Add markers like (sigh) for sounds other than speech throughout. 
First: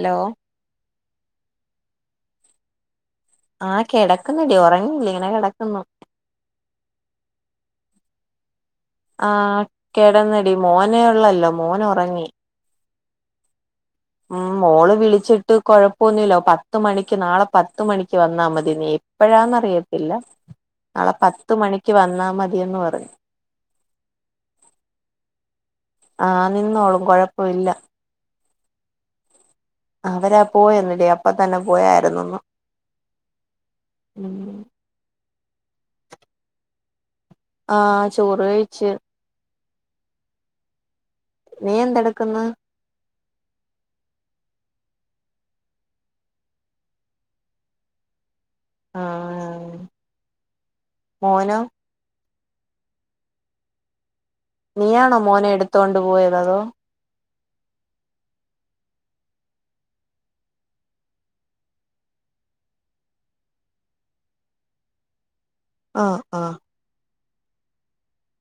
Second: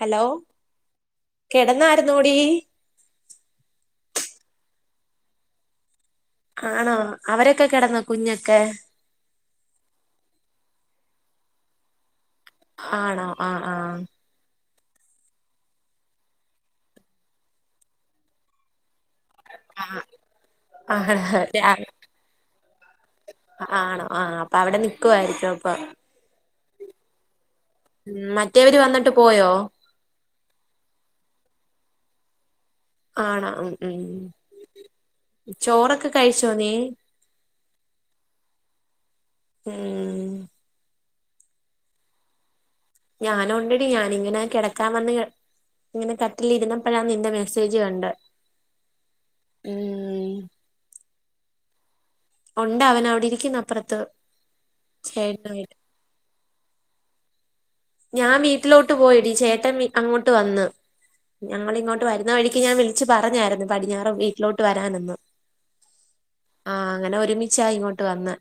Hello കെടന്നായിരുന്നോടി ആ കിടക്കുന്ന് ഉറങ്ങീല ഇങ്ങനെ കിടക്കുന്നു ആണോ അവരൊക്കെ കിടന്നോ കുഞ്ഞൊക്കെ ആ കെടന്നടി മോനെ ഉള്ളല്ലോ മോൻ ഉറങ്ങി ആണോ ആ ആ ഉം മോള് വിളിച്ചിട്ട് കൊഴപ്പൊന്നുമില്ല പത്ത മണിക്ക് നാളെ പത്ത മണിക്ക് വന്നാ മതി നീ എപ്പോഴാന്ന അറിയത്തില്ല ആണോ നാളെ പത്തു രാ മണിക്ക് വന്നാ മതിയന്ന് പറഞ്ഞു ആണോ ആഹ് അപ്പൊ അവിടെ നിക്കുവായിരിക്കും ഇപ്പൊ ആഹ് നിന്നോളും കുഴപ്പമില്ല മ് മറ്റൊര് വന്നിട്ട് പോയോ അവരപോയന്നില്ലേ അപ്പ തന്നെ പോയായിന്നുന്ന് ആണോ ഉം ഉം ചോറൊക്കെ കഴിച്ചോ നീ ആഹ് ചോറ് കഴിച്ച് ഉം നീ എന്തെടുക്ക്ന്ന് ഞാന ഉണ്ടടി ഞാാനിങ്ങനെ കെടക്കാൻ വന്ന് ഇങ്ങനെ കട്ടിലിരുന്നപ്പോഴാ നിന്റെ മെസ്സേജ് കണ്ട് ആഹ് ഉം മോനോ ഉണ്ട് അവനവിടെ ഇരിക്കുന്ന അപ്പറത്ത് നീയാണോ മോനെ എടുത്തോണ്ട് പോയത് അതോ ഞാൻ വീട്ടിലോട്ട് പോയിടി ചേട്ടൻ അങ്ങോട്ട് വന്ന് ഞങ്ങിങ്ങോട്ട് വരുന്ന വഴിക്ക് ഞാൻ വിളിച്ചു പറഞ്ഞായിരുന്നു പടിഞ്ഞാറ് വീട്ടിലോട്ട് വരാാനന്ന് ആഹ് ആഹ് ആഹ് അങ്ങെനെ ഒരുമിച്ചാ ഇങ്ങോട്ട് വന്ന്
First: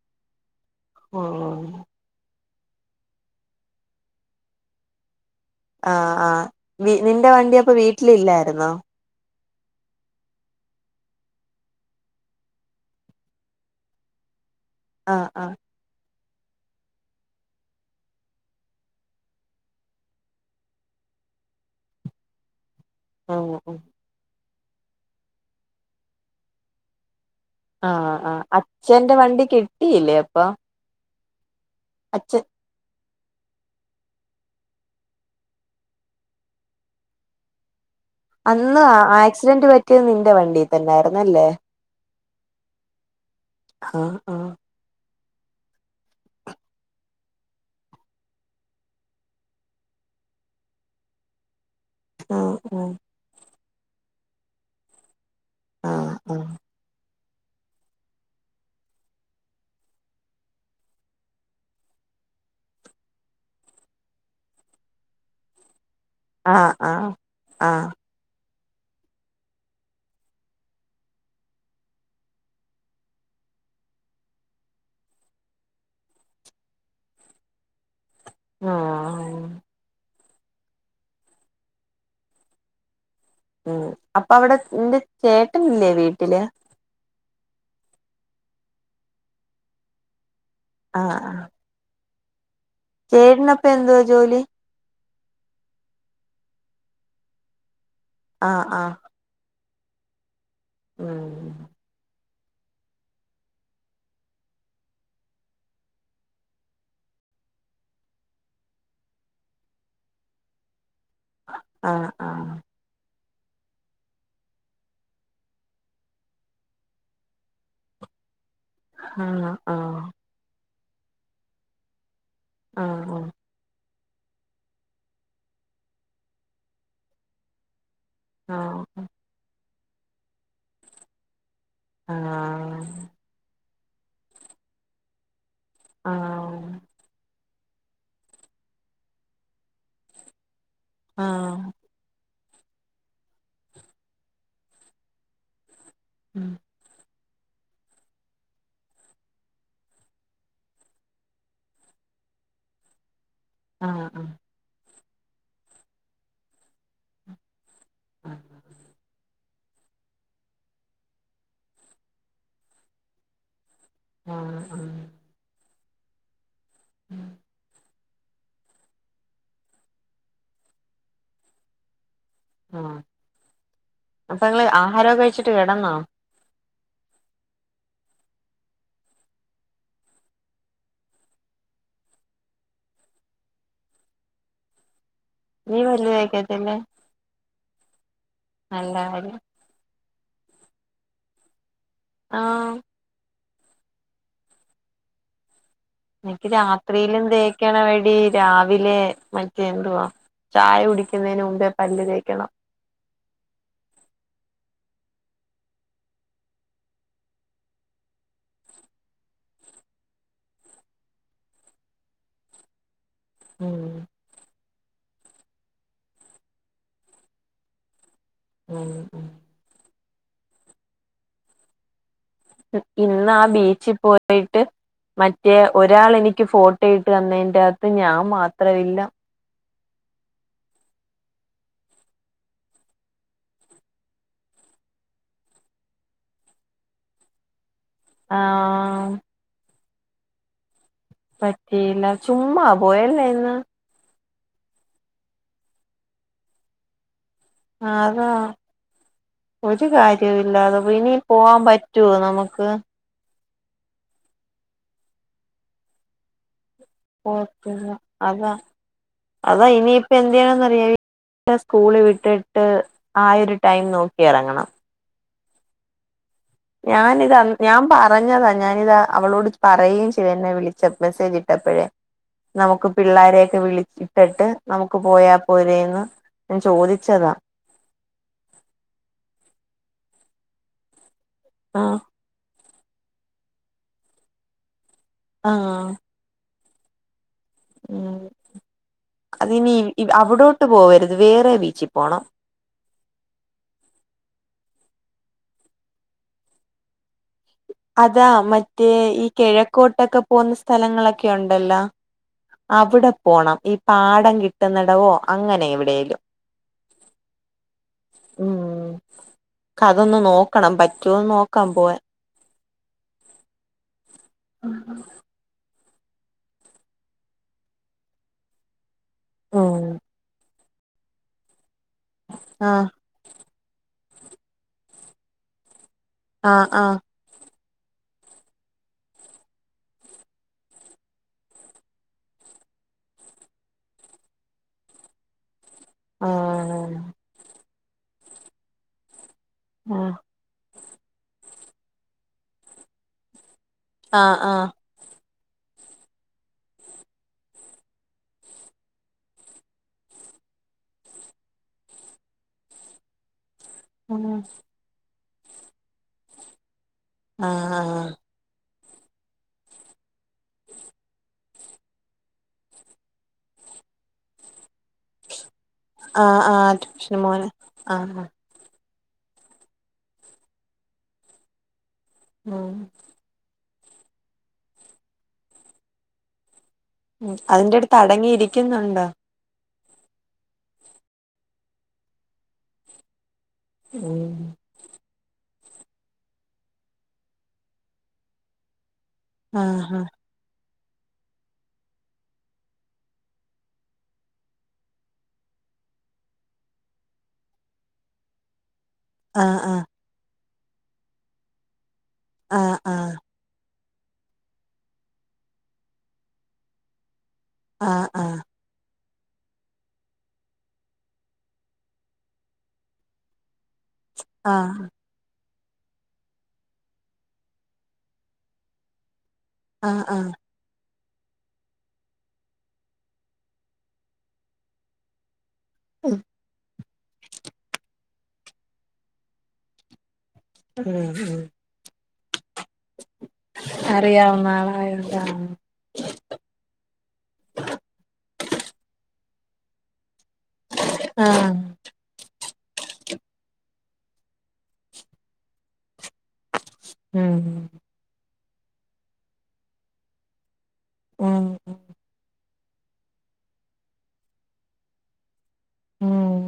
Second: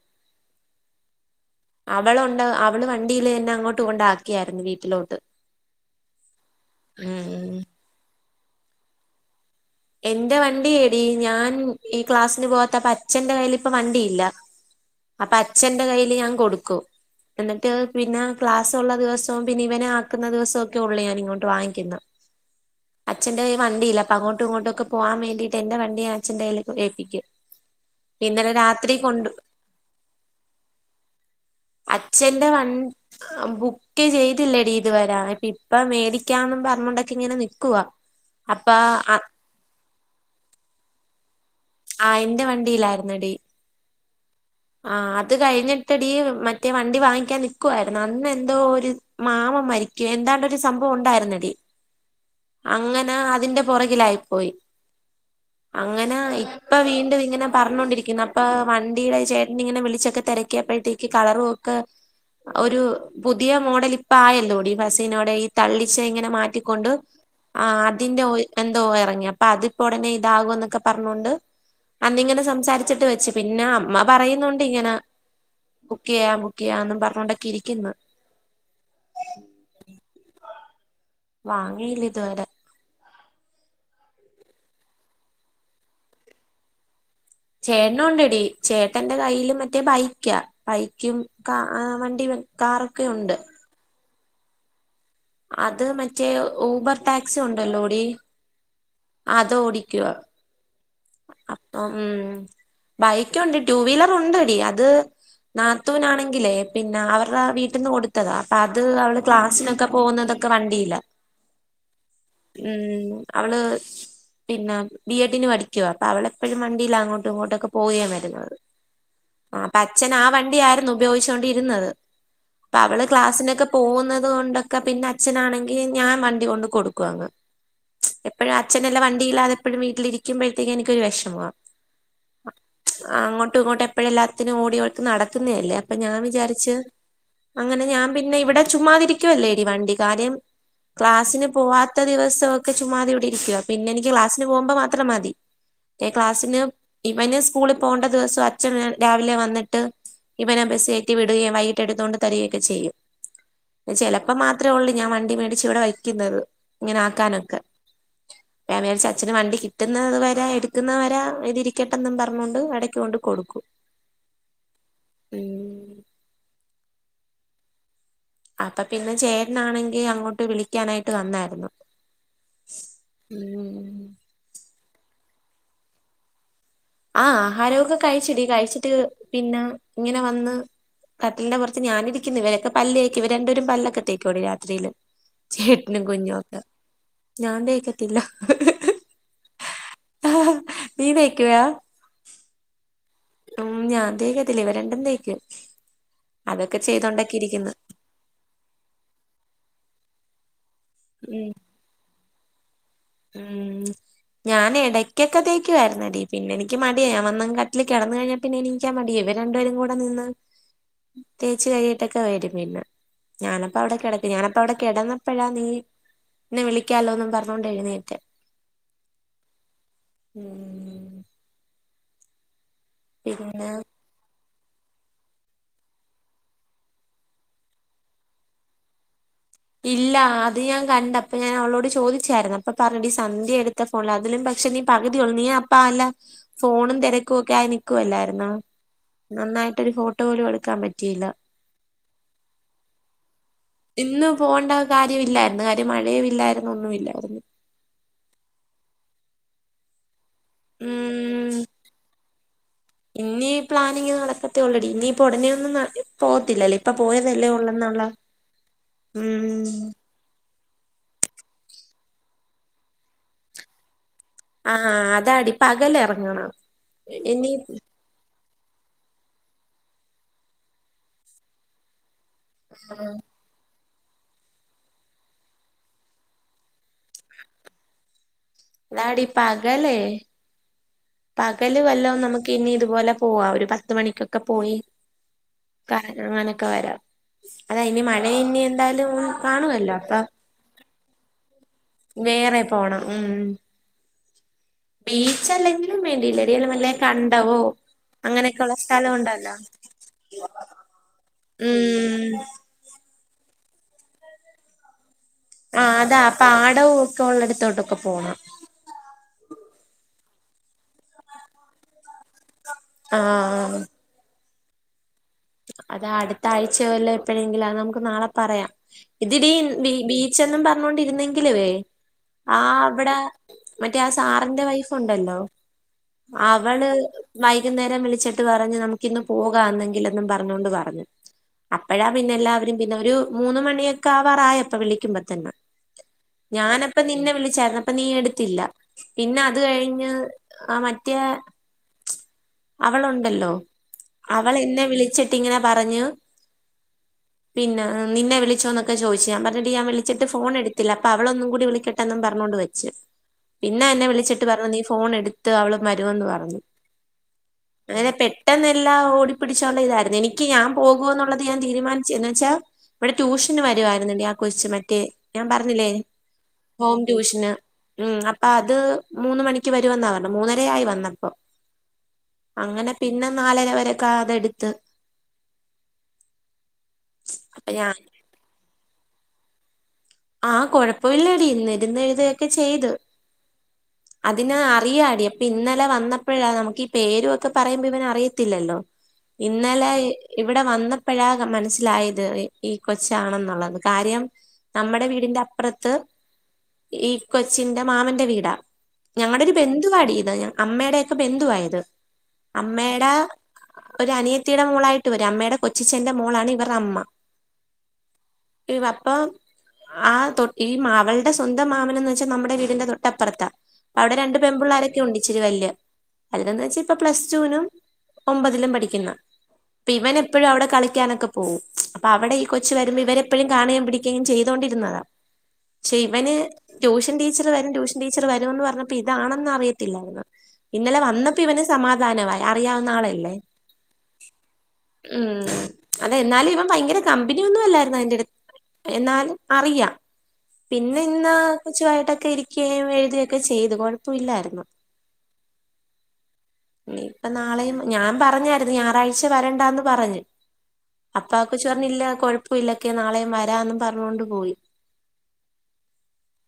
ഓഹ് ഓഹ് അവളൊണ്ട് അവൾ വണ്ടിൽ എന്നെ അങ്ങോട്ട് കൊണ്ടാക്കിയായിരുന്നു വീട്ടിലോട്ട് ആഹ് ആഹ് നിന്റെ ഉം വണ്ടി അപ്പൊ വീട്ടിലില്ലായിരുന്നോ എന്റെ വണ്ടി ഏടീ ഞാൻ ഈ ക്ലാസ്സിന് പോവാത്തപ്പ അച്ഛന്റെ കയ്യിൽ ഇപ്പ വണ്ടിയില്ല ആഹ് അപ്പ ആഹ് അച്ഛന്റെ കയ്യിൽ ഞാൻ കൊടുക്കും എന്നിട്ട് പിന്നെ ക്ലാസ്സോള്ള ദിവസവും പിന്നെ ഇവനെ ആക്കുന്ന ദിവസോക്കെ ഒള്ളൂ ഞാൻ ഇങ്ങോട്ട് വാങ്ങിക്കുന്നേ (inaudible) അച്ഛന്റെ ആഹ് കയ്യിൽ ആഹ് വണ്ടിയില്ല അപ്പൊ അങ്ങോട്ടും ഇങ്ങോട്ടും ഒക്കെ പോകാൻ വേണ്ടീട്ട് എന്റെ വണ്ടി അച്ഛന്റെ കയ്യിൽ ഏൽപ്പിക്കും ആഹ് ആഹ് ഇന്നലെ രാത്രി അച്ഛന്റെ കൊണ്ടു വണ്ടി കിട്ടിയില്ലേ അപ്പം അച്ഛന്റെ വൺ ബുക്ക് ചെയ്തില്ലടീ ഇത് വരെ ഇപ്പം മേടിക്കാന്നും പറഞ്ഞോണ്ടക്കെ ഇങ്ങനെ നിക്കുവാ (inaudible) അന്ന് ആക്സിഡന്റ് പറ്റിയത് നിന്റെ വണ്ടി തന്നായിരുന്ന് അല്ലേ ആഹ് ഇന്റെ വണ്ടീലാരുന്നടി ആഹ് ആഹ് ആഹ് അത് കഴിഞ്ഞിട്ടടീ മറ്റേ വണ്ടി വാങ്ങിക്കാൻ നിക്കുവായിരുന്നു അന്ന് എന്തോ ഒര് മാമൻ മരിക്ക്യാ എന്താണ്ടോരു സംഭവം ഉണ്ടായിരുന്നടി ആഹ് അങ്ങനെ അതിന്റെ പൊറകിലായിപോയി ആഹ് അങ്ങനെ ആഹ് ഇപ്പ വീണ്ടും ഇങ്ങനെ പറഞ്ഞോണ്ടിരിക്കുന്നു അപ്പ വണ്ടിയിടെ ചേട്ട ചേട്ടനെ പിന്നിങ്ങനെ വിളിച്ചൊക്കെ തിരക്കിയപ്പഴത്തേക്ക് കളറും ഒക്കെ ഒരു പുതിയ മോഡൽ ഇപ്പ ആയല്ലോടി ഫസീനോടെ ഈ തള്ളിച്ച ഇങ്ങനെ ആഹ് മാറ്റിക്കൊണ്ട് ആഹ് ആഹ് ആഹ് അതിന്റെ ഓയിൽ എന്തോ ഇറങ്ങി അപ്പം അതിപ്പ ഒടനെ ഇതാകും എന്നൊക്കെ പറഞ്ഞോണ്ട് അന്നിങ്ങനെ സംസാരിച്ചിട്ട് വെച്ച് പിന്നെ അമ്മ പറയുന്നൊണ്ട് ഇങ്ങനെ ബുക്ക് ചെയ്യാം ബുക്ക് ചെയ്യാം എന്നും പറഞ്ഞോണ്ടൊക്കെ ഇരിക്കുന്നു ആഹ് വാങ്ങിയില്ല ഇതുവരെ ഉമ് അപ്പ അവിടെ നിന്റെ ചേട്ടൻ ഇല്ലേ വീട്ടില്ല് ചേട്ടനോണ്ടടി ചേട്ടന്റെ കയ്യിൽ മറ്റേ ബൈക്കാ ബൈക്കും ആഹ് ആഹ് കാ ആഹ് വണ്ടി കാറും ചേട്ടനപ്പ എന്തുവാ ജോലി അത് മറ്റേ ഊബർ ടാക്സി ഉണ്ടല്ലോടി ആഹ് ആഹ് അത് ഓടിക്കുവാ ഉം ഉമ് ബൈക്ക് ഒണ്ട് ടു വീലർ ഉണ്ടടി അത് നാത്തുനാണെങ്കില്ലേ പിന്നെ അവരടെ വീട്ടിന്ന് കൊടുത്തതാ അപ്പ അത് അവൾ ക്ലാസ്സിനൊക്കെ പോകുന്നത ഒക്കെ വണ്ടില്ല ആഹ് ആഹ് ഉമ് അവൾ പിന്നെ ബി എ ഡി ന് പഠിക്ക പഠിക്കുവാ അപ്പ അവൾ എപ്പോഴും വണ്ടിയിലാ അങ്ങോട്ടും ഇങ്ങോട്ടൊക്കെ പോവുകയുവരുന്നതു ആഹ് അപ്പ അച്ഛൻ ആഹ് വണ്ടിയായിരുന്നു ഉപയോഗിച്ചൊണ്ടിരുന്നത് അപ്പം അവൾ ആഹ് ക്ലാസ്സിനൊക്കെ പോകുന്നത് കൊണ്ടൊക്കെ പിന്നെ അച്ഛനാണെങ്കി ഞാൻ വണ്ടി കൊണ്ട് കൊടുക്കുവങ്ങ് എപ്പോഴും അച്ഛനില്ല ആഹ് വണ്ടയില്ലാതെപ്പോഴും വീട്ടിൽ ഇരിക്കുമ്പോഴത്തേക്കും എനക്ക് ഒരു വേഷമം ആഹ് അങ്ങോട്ടും ഇങ്ങോട്ടും എപ്പഴും എല്ലാത്തിനും ഓടിയോക്കെ നടക്കുന്നതല്ലേ അപ്പൊ ഞാൻ വിചാരിച്ച് ആഹ് ച്ച് അങ്ങനെ ഞാൻ പിന്നെ ഇവിടെ ചുമ്മാതിരിക്കുവല്ലേടീ വണ്ടി കാര്യം ക്ലാസ്സിന് ആഹ് പോവാത്ത ദിവസമൊക്കെ ചുമ്മാതിവിടെ ഇരിക്കുവാ പിന്നെ എനിക്ക് ക്ലാസ്സിന് പോകുമ്പോ മാത്രം മതി ഉം ക്ലാസ്സിന് ഇവന് സ്കൂളിൽ പോവണ്ട ദിവസം അച്ഛൻ രാവിലെ വന്നിട്ട് ഇവനെ ബസ് കയറ്റി വിടുകയും വൈകട്ട് എടുതോകൊണ്ട് തരികയൊക്കെ ചെയ്യും ആഹ് ചെലപ്പം മാത്രമേ ഒള്ളൂ ഞാൻ വണ്ടി മേടിച്ച് ഇവിടെ വയ്ക്കുന്നത് ഇങ്ങനെ ആക്കാനൊക്കെ ആഹ് ഞാൻ വിചാരിച്ച് അച്ഛന് വണ്ടി കിട്ടുന്നത് വരെ ഞാൻ എടുക്കുന്നവരെ ഇതിരിക്കട്ടെന്നും പറഞ്ഞൊണ്ട് ഇടയ്ക്ക് കൊണ്ട് കൊടുക്കും ആഹ് ആഹ് ഉം (unintelligible) അപ്പ പിന്നെ ചേട്ട്നാണെങ്കിൽ അങ്ങോട്ട് വിളിക്കാനായിട്ട് വന്നാരുന്നു. ഉം അപ്പ നിങ്ങെള് ആഹാരവെക്കെ കഴിച്ചിട്ട് കെടന്നോ? ആഹ് ആഹാരവെക്കെ കഴിച്ചടി കഴിച്ചിട്ട് പിന്നെ ഇങ്ങനെ വന്ന്. കട്ടിലിന്റെ പൊറത്ത് ഞാനിരിക്കുന്നു ഇവരൊക്കെ പല്ലേക്കും ഇവെ രണ്ടുപ്പേരും പല്ലൊക്കെ തേക്കൂടി രാത്രിയിലും. നീ ചേട്ട്നും പല്ല് കുഞ്ഞുവാക്കെ. തേക്കത്തില്ലേ ഞാൻ തേക്കത്തില്ല നല്ല കാര്യം നീ തേയ്ക്കുയാ? ആഹ് ഉം ഞാൻ തേക്കത്തില്ല ഇവ രണ്ടും തേക്കും. എനിക്ക് അതൊക്കെ രാത്രിയിലും ചെയ്തോണ്ടൊക്കെ ഇരിക്കുന്നു തേക്കെണവടി രാവിലെ മറ്റേ എന്തുവാ ചായ കുടിക്ക്. ക്കുന്നതിന് ഉം മുമ്പേ പല്ല് തേക്കെണം. ഉം ഞാൻ എടയ്ക്കെക്കെ തയ്ക്കുവാരെന്നടി പിന്നെയെനിക്ക് മടിയായി ഞാവന്നെങ്ങ് കട്ടിലിൽ കെടെന്ന് കഴിഞ്ഞ്. പിന്നെ എണീക്കാ മടിയാ ഇവെര് രണ്ടുപേരും കൂടെ നിന്ന് തേച്ച് കഴികിട്ടൊക്കെ വെരും പിന്നെ. ഞാനപ്പം ഉം അവെടെ കെടക്ക. ഞാനപ്പ അവെടെ കെടന്നപ്പഴാ നീ നിന്നെ വിളിക്കാലോന്നു പറഞ്ഞോണ്ട് എഴുന്നേറ്റ്. (unintelligible) ഉം ഉം ഉം ഇന്നാ പിന്നെ ബീച്ചിൽ പോ ട്ട് മറ്റേ ഒരാളെനിക്ക് ഫോട്ടോയിട്ട് തന്നതിന്റെതാത്ത് ഞാൻ മാത്രമില്ല. ഇല്ല അത് ഞാൻ കണ്ട് അപ്പ ഞാൻ അവളോട് ചോദിച്ചായിരുന്നു അപ്പ പറഞ്ഞെടി സന്ധ്യ എടു ത്ത ഫോണിലാ അതിലും പക്ഷെ നീ പകുതിയൊള്ളൂ നീ അപ്പാ അല്ല ഫോണും തെരക്കുവൊക്കെയായി നി ക്കുവല്ലാരുന്നോ ആഹ് നന്നായിട്ടൊരു ഫോട്ടോ പോലും എടുക്കാൻ പറ്റിയില്ല. പറ്റിയില്ല ചുമ്മാ പോയല്ലോ ഇന്ന്. ഇന്ന് പോണ്ടേ കാര്യവില്ലാരെന്ന് കാര്യം മഴേം ഇല്ലാരെന്ന് ഒന്നും ഇല്ലാരെന്ന്. അഹ് അതാ ഒരു കാര്യോം ഇല്ലാതെ പോയി ഇനി ഉം പോവാൻ പറ്റുവോ നമ്മെക്ക്. ഇനി പ്ലാനിങ്ങ് നടക്കത്തോളേടി ഇനിയിപ്പോ ഉടേനൊന്നും പോവത്തില്ലല്ല്. ഇപ്പ പോയതല്ലേ പോവത്തില്ല ഉള്ളെന്നൊള്ള ഉം. ഇപ്പ എന്ത് ചെയ്യണെന്നറിയേ ഇപ്പ സ്കൂള് വിട്ടിട്ട് ആഹ് ഒരു ടൈം നോക്കിയെറങ്ങണം. ആഹ് അതാടി പകലെറങ്ങണം. ഇനി ഞാനിതന്ന ഞാൻ പറ ഞ്ഞതാ ഞാനിത് അവളോട് പറയുകയും ചെയ്ത് എന്നെ വിളിച്ചപ്പ മെസ്സേജ് ഇട്ടപ്പഴേ. നമ്മെക്ക് ആഹ് പിള്ളോരെയെക്കെ വിളിക്കും. കെട്ട് നമ്മുക്ക് പോയാ പോരെന്ന് ഞാൻ ചോദിച്ചതാ. ഇന്നാടി പാകലേ. പകല് ആഹ് വെല്ലോം നമ്മെക്കിനി ഇതുപോലെ പോവാം. ഒര് പത്തു മണിക്കൊക്കെപ്പോയി. ആഹ് അങ്ങനെ ഒകെ വെരാം. അതാ ഇനി ഉം മഴ ഇനി എന്തായാലും അതിനി കാണുവെല്ലോ. അപ്പ അവിടോട്ട് പോവരുത് വേറെ ബീച്ചിൽ പോണം വേറെ. പോണം. ഉം ഉം ബീച്ച് അല്ലെങ്കി ലും വേണ്ടിയില്ലെടി എവെടേലും വെല്ല കണ്ടവോ. അതാ അങ്ങനെയൊക്കെയുള്ള മറ്റേ സ്ഥലം ഈ ഉണ്ടല്ലോ കെഴക്കോട്ടെക്കെ പോന്ന സ്ഥലങ്ങളൊക്കെ ഒണ്ടല്ലോ. ഉം അവിടെ പോണം. ഈ പാടം കിട്ടുന്നടവോ. ആ അതാ പാടെവുവെക്കെ ഒള്ളടുത്തോട്ടെക്കെ പോണം. ക്കതൊന്ന് നോക്കണം. പറ്റോന്ന് നോക്കാൻ പോയാ. ആഹ് ആഹ് (inaudible) അതാ അടുത്ത ആഴ്ച വല്ല എപ്പഴെങ്കില അ നമുക്ക് നാളെ പറയാം ഇതിടെ ഉം ബീച്ച് എന്നും പറഞ്ഞോണ്ടിരുന്നെങ്കിലുവേ ആ ആഹ് അവിടെ മറ്റേ ആ സാറിന്റെ വൈഫുണ്ടല്ലോ ആഹ് അവള് ആഹ് വൈകുന്നേരം വിളിച്ചിട്ട് പറഞ്ഞ് നമുക്ക് ഇന്ന് പോകാം എന്നെങ്കിലും പറഞ്ഞൊണ്ട് പറഞ്ഞു അപ്പഴാ പിന്നെ എല്ലാവരും പിന്നെ ഒരു മൂന്ന് മണിയൊക്കെ ആ വറായപ്പ വിളിക്കുമ്പോ തന്നെ ആഹ് ഞാനപ്പ നിന്നെ വിളിച്ചായിുന്ന അപ്പ നീ എടുത്തില്ല പിന്നെ അത് കഴിഞ്ഞ് ആഹ് ആ മറ്റേ അവളുണ്ടല്ലോ ആഹ് അവൾ ആഹ് എന്നെ വിളിച്ചിട്ട് ങ്ങനെ പറഞ്ഞു പിന്നെ നിന്നെ വിളിച്ചോന്നൊക്കെ ചോദു ഞാ പറഞ്ഞിട്ട്ഞാൻ വിളിച്ചിട്ട് ഫോൺ എടുത്തില്ല അപ്പോ അവളന്നും കൂടി വിളിക്കട്ടെന്നും പറഞ്ഞുകോണ്ട് വരും പിന്നെ എന്നെ ഉം വിളിച്ചിട്ട് പറഞ്ഞു നീ ഫോൺ എടുത്ത് അവള് വരുമന്ന് പറഞ്ഞു ആഹ് അങ്ങനെ പെട്ടെന്ന എല്ലാം ഓടിപ്പിടിച്ചുള്ള ഇതായിരുന്നു എനിക്ക് ഞാൻ പോകൂ എന്നുള്ളത് ഞാൻ തീരുമാനിച്ചു എന്ന് വെച്ചാ ഇവിടെ ട്യൂഷന് വരുമായിരുന്നുണ്ട് ആ കൊച്ച് ഞാൻ പറഞ്ഞില്ലേ ആഹ് ആഹ് ഹോം മോന് ട്യൂഷന് ആഹ് ആ അത് മൂന്ന് മണിക്ക് വരു വന്ന പറഞ്ഞണം മൂന്നര ആയി വന്നപ്പോ ഉം അങ്ങനെ പിന്നെ നാലര വരൊക്കെ അതെടുത്ത് ഉ അപ്പൊ അതിന്റെ ഞാൻ അടങ്ങിയിരിക്കുന്നുണ്ടോ ആഹ കൊഴപ്പമില്ലടി ഇന്നിരുന്ന് എഴുതുകയൊക്കെ ചെയ്തു ഉം അതിന് അറിയാടി ഇന്നലെ വന്നപ്പോഴാ നമുക്ക് ഈ പേരു ഒക്കെ പറയുമ്പോ ഇവന അറിയത്തില്ലല്ലോ ഇന്നലെ ആഹ് ഇവിടെ വന്നപ്പോഴാ മനസ്സിലായത് ഈ കൊച്ചാണെന്നുള്ളത് കാര്യം നമ്മുടെ വീടിന്റെ അപ്പുറത്ത് ഈ കൊച്ചിന്റെ മാമന്റെ വീടാ ഞങ്ങളുടെ ഒരു ആഹ് ആഹ് ബന്ധുവാടി ഇത് അമ്മയുടെക്കെ ബന്ധുവായത് ആഹ് അമ്മയുടെ ഒരു അനിയത്തിയുടെ മോളായിട്ട് വരും അമ്മയുടെ കൊച്ചച്ചേന്റെ മോളാണ് ഇവരുടെ അമ്മ ആഹ ആഹ പപ്പാ ആ തൊ ഈ മാകളുടെ സ്വന്തം മാമ നന്ന് വെച്ചാൽ നമ്മുടെ വീടിന്റെ തൊട്ടപ്പുറതാ അവിടെ രണ്ട് ആഹ് ആഹ് പെമ്പിള്ളാരരൊക്കെ ഉണ്ട് ഇച്ചിരി വല്യ അതന്ന് വെച്ചാ ഇപ്പ പ്ലസ് ടുവിനും ഒമ്പതിലും പഠിക്കുന്ന അപ്പൊ ആഹ് ഇവന ആഹ് എപ്പോഴും അവിടെ കളിക്കാനൊക്കെ പോവും അപ്പൊ അവിടെ ഈ കൊച്ച് വരുമ്പോ ഇവന് എപ്പോഴും കാണുകയും പിടിക്കുകയും ചെയ്തോണ്ടിരുന്നതാ പക്ഷെ ഇവന് ട്യൂഷൻ ടീച്ചറ് വരും ട്യൂഷൻ ടീച്ചറ് വരും എന്ന് പറഞ്ഞപ്പോ ഇതാണെന്ന് അറിയത്തില്ലായിരുന്നു ഉം ഇന്നലെ വന്നപ്പോ ഉം ഇവന് സമാധാനമായി അറിയാവുന്ന ആളല്ലേ അറിയാവുന്ന ആളായോണ്ടാ ഉം അതെ എന്നാലും ഇവൻ ഭയങ്കര കമ്പനിയ ഒന്നും അല്ലായിരുന്നു അതിന്റെടുത്ത് എന്നാലും അറിയാം പിന്നെ ഇന്ന് ആഹ് കുച്ചുയിട്ടൊക്കെ ഇരിക്കുകയും എഴുതയൊക്കെ ചെയ്തു കുഴപ്പമ ഇല്ലായിരുന്നു ഇപ്പൊ ഉം നാളെയും ഞാൻ പറഞ്ഞായിരുന്നു ഞായറാഴ്ച വരണ്ടന്ന് പറഞ്ഞു അപ്പാ ആ ഉം കൊച്ച് പറഞ്ഞ് ഇല്ല കൊഴപ്പ ല്ലക്കെ നാളെയും വരാം എന്നും പറഞ്ഞോണ്ട് പോയി ഉം ഉം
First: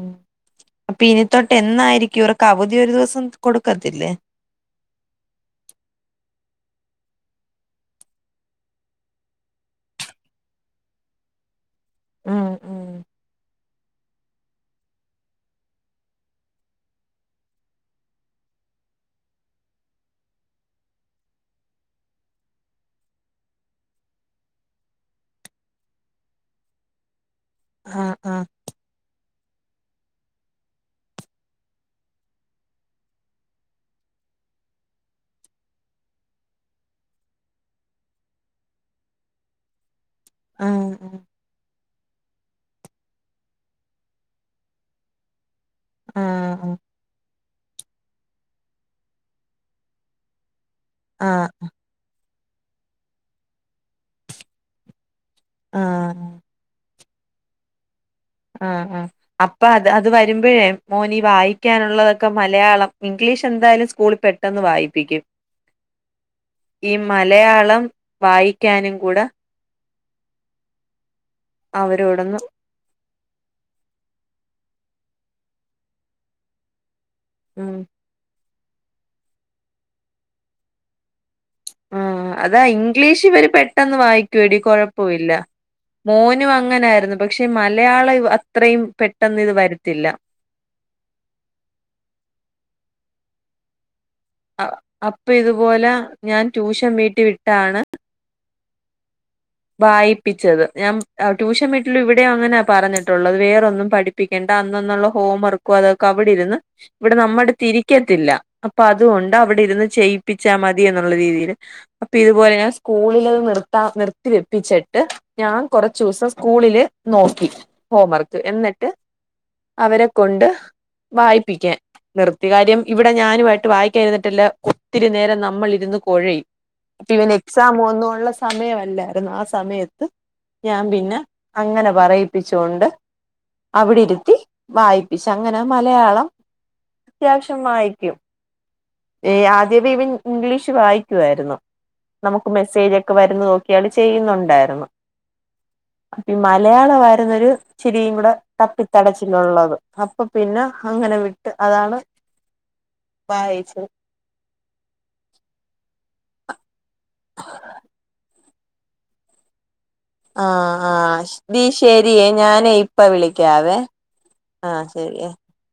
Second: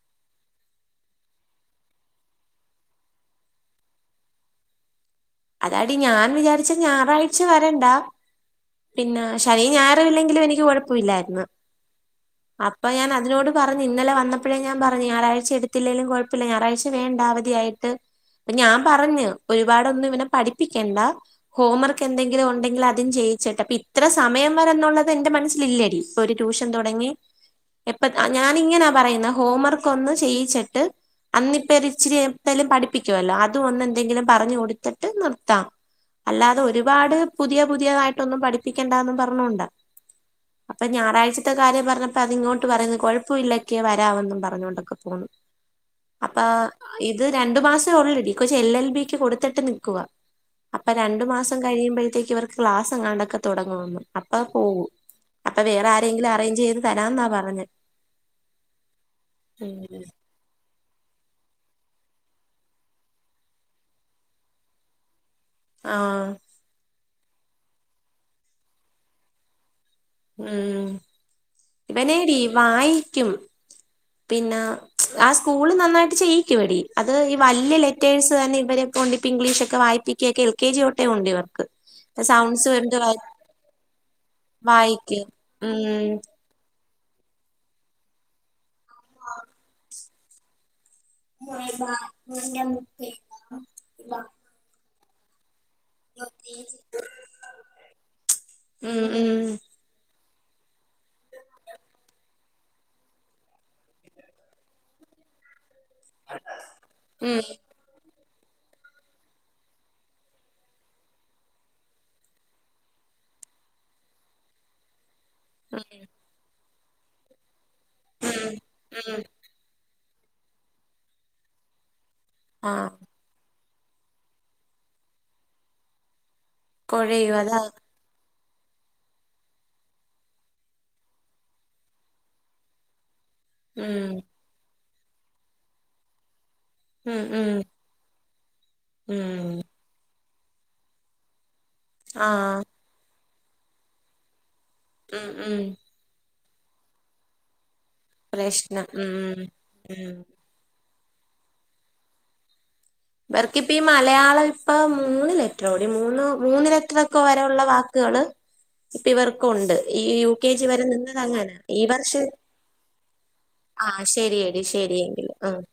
അപ്പൊ ഇനി തൊട്ട് എന്നായിരിക്കും ഇവർക്ക് അവധി ഒരു ദിവസം കൊടുക്കത്തില്ലേ? അതാടി ഞാൻ വിചാരിച്ചെ ഞായറാഴ്ച്ച വരണ്ട പിന്നാ ശനിയും ഞായറും ഇല്ലെങ്കിലും എനിക്ക് കൊഴപ്പൊയില്ലായിരുന്നു ഉം അപ്പൊ ഉം ഞാൻ അതിനോട് പറ പറഞ്ഞ് ഇന്നലെ വന്നപ്പഴേ ഞാൻ പറഞ്ഞ് ഞായാഴ്ച്ച എടുത്തില്ലേലും കൊഴപ്പല്ല ഞായാഴ്ച്ച വേണ്ട അവധി ആയിട്ട് അപ്പ ഞാൻ പറഞ്ഞ് ഒരുപാടൊന്നും ഇവനെ പഠിപ്പിക്കണ്ടാ ഹോം വർക്ക് എന്തെങ്കിലും ഒണ്ടെങ്കില് അതും ചെയ്യിച്ചിട്ട് അപ്പൊ ഇത്ര സമയം വരെ എന്നുള്ളത് എന്റെ മനസ്സിലില്ലെടി ഒരു ട്യൂഷൻ തൊടങ്ങി എപ്പ ആഹ് ആഹ് ഞാനിങ്ങനാ പറയുന്ന ഹോം വർക്ക് ഒന്ന് ചെയ്യിച്ചിട്ട് അന്നിപ്പ ഒര് ഇച്ചിരി എന്തേലും പഠിപ്പിക്കുവല്ലോ അതും ഒന്ന് എന്തെങ്കിലും പറഞ്ഞ് കൊടുത്തിട്ട് നിർത്താം അല്ലാതെ ഒരുപാട് പുതിയ പുതിയതായിട്ടൊന്നും പഠിപ്പിക്കണ്ടാന്നും പറഞ്ഞോണ്ടാ അപ്പം ആഹ് ഞായറാഴ്ച്ച ത്തെ കാര്യം പറഞ്ഞപ്പോ അത് ഇങ്ങോട്ട് പറയുന്നു കൊഴപ്പയില്ലക്കെ വരാവെന്നും പറഞ്ഞോണ്ടൊക്കെ പോന്നു അപ്പ ആഹ് ഇത് രണ്ടു മാസെ ഒള്ളടി ഈ കൊച്ച് എൽ എൽ ബിക്ക് കൊടുത്തിട്ട് നിക്കുവാ അപ്പ രണ്ടു ആഹ് മാസം കഴിയുമ്പഴ്ത്തേക്ക് ഇവർക്ക് ക്ലാസ് എങ്ങാണ്ടൊക്കെ തൊടങ്ങുമെന്ന് അപ്പ പോവും അപ്പ ആഹ് വേറെ ആരെയെങ്കിലും ആഹ് അറേഞ്ച് ചെയ്ത് തരാന്നാ പറഞ്ഞെ ആഹ് ആഹ് അപ്പ അത് ഉം അത് വ വരുമ്പഴേ മോനി വായിക്കാനുള്ളതൊക്കെ മലയാളം ഇംഗ്ലീഷ് എന്തായാലും സ്കൂളിൽ പെട്ടെന്ന് വായിപ്പിക്കും ആഹ് ഈ മലയാളം വായിക്കാനും കൂടെ ഉം ഇവനേടി അവരോടൊന്ന് വായിക്കും പിന്നെ ആ സ്കൂള് നന്നായിട്ട് ചെയ്യിക്കും എടി അത് ഈ വല്യ ഉം ലെറ്റേഴ്സ് തന്നെ ഇവരെ കൊണ്ട് ഇപ്പ ഇംഗ്ലീഷൊക്കെ വായിപ്പിക്കുവൊക്കെ എൽ കെ ജി തൊട്ടെ ഒണ്ട് ഇവർ ആഹ് അതാ ഇംഗ്ലീഷ് ഇവര് പെട്ടെന്ന് വായിക്കുവെടി വായിക്കും കൊഴപ്പയില്ല ഉം മോന് നു അങ്ങനായിരുന്നു പക്ഷെ മലയാളം ഇവ അത്രയും പെട്ടെന്ന് ഇത് വരത്തില്ല മ ബ മ മു ആഹ് അപ്പൊ ഇതുപോലെ ഞാൻ ട്യൂഷൻ വീട്ടി വിട്ടാണ് ഉം ഉം വായിപ്പിച്ചത് ഞാൻ ട്യൂഷൻ വീട്ടിലും ഇവിടെയും അങ്ങനാ പറഞ്ഞിട്ടുള്ളത് വേറൊന്നും പഠി പ്പിക്കണ്ട അന്നന്നുള്ള ഹോം വർക്കും അതൊക്കെ അവിടെ ഇരുന്ന് ഇവിടെ ഉം നമ്മളടത്ത് ഇരിക്കത്തില്ല അപ് അപ്പൊ അതുകൊണ്ട് അവിടെ ഇരുന്ന് ചെയ്യിപ്പിച്ചാ മതി എന്നുള്ള രീതീല് അപ്പൊ ഇതുപോലെ ഞാൻ സ്കൂളിലെത് നിർത്താം നിർ വെപ്പിച്ചിട്ട് ഞാൻ ഉം കൊറച്ചൂസം സ്കൂളില് നോക്കി ഹോം വർക്ക് എന്നിട്ട് ഉം അവരെ കൊണ്ട് വായിപ്പിക്കാൻ നിർത്തിയകാര്യം ആഹ് ഇവിടെ ഞാനുമായിട്ട് വായിക്കാ ഇരുന്നിട്ടല്ല ഒത്തിരി നേരം നമ്മളിരുന്ന് കൊഴയും അപ്പ ഇവന് കൊഴയും അതാ എക്സാമും ഒന്നും ഒള്ള സമയമല്ലാര് രുന്ന് ആ സമയത്ത് ഞാൻ പിന്നെ അങ്ങനെ പറയിപ്പിച്ചോണ്ട് അവിടെ ഉം ഇരുത്തി വായിപ്പിച്ചു അങ്ങനെ മലയാളം ഉം ഉം അത്യാവശ്യം വായിക്കും ഏഹ് ഉം ആദ്യമേ ഇവൻ ഇംഗ്ലീഷ് വായിക്കുവായിരുന്നു നമുക്ക് ആഹ് മെസ്സേജൊക്കെ വരുന്നേ നോക്കിയാണ് ചെയ്യുന്നുണ്ടായിരുന്നു ഉം ഉം അപ്പ ഈ മലയാളവായിരുന്നൊരു ഇച്ചിരിയും കൂടെ പ്രശ്നം ഉം തപ്പിത്തടച്ചിലൊള്ളത് ഉം അപ്പൊ പിന്നെ അങ്ങനെ വിട്ട് അതാണ് ഇവർക്കിപ്പ ഈ വായിച്ചത് മലയാളം ഇപ്പ മൂന്ന് ലെറ്ററോടി മൂന്ന് മൂന്ന് ലെ റ്ററൊക്കെ വരെ ഒള്ള വാക്കുകള് ഇപ്പ ഇവർക്കുണ്ട് ഈ യു ആ കെ ജി വരെ ആ നിന്നത് അങ്ങനാ ദീ ഈ വർഷം ശരിയേ ഞാനേ ഇപ്പ വിളിക്കാവേ ആഹ് ശരിയെടി ആ ശരിയേ ശരിയെങ്കില് ആഹ്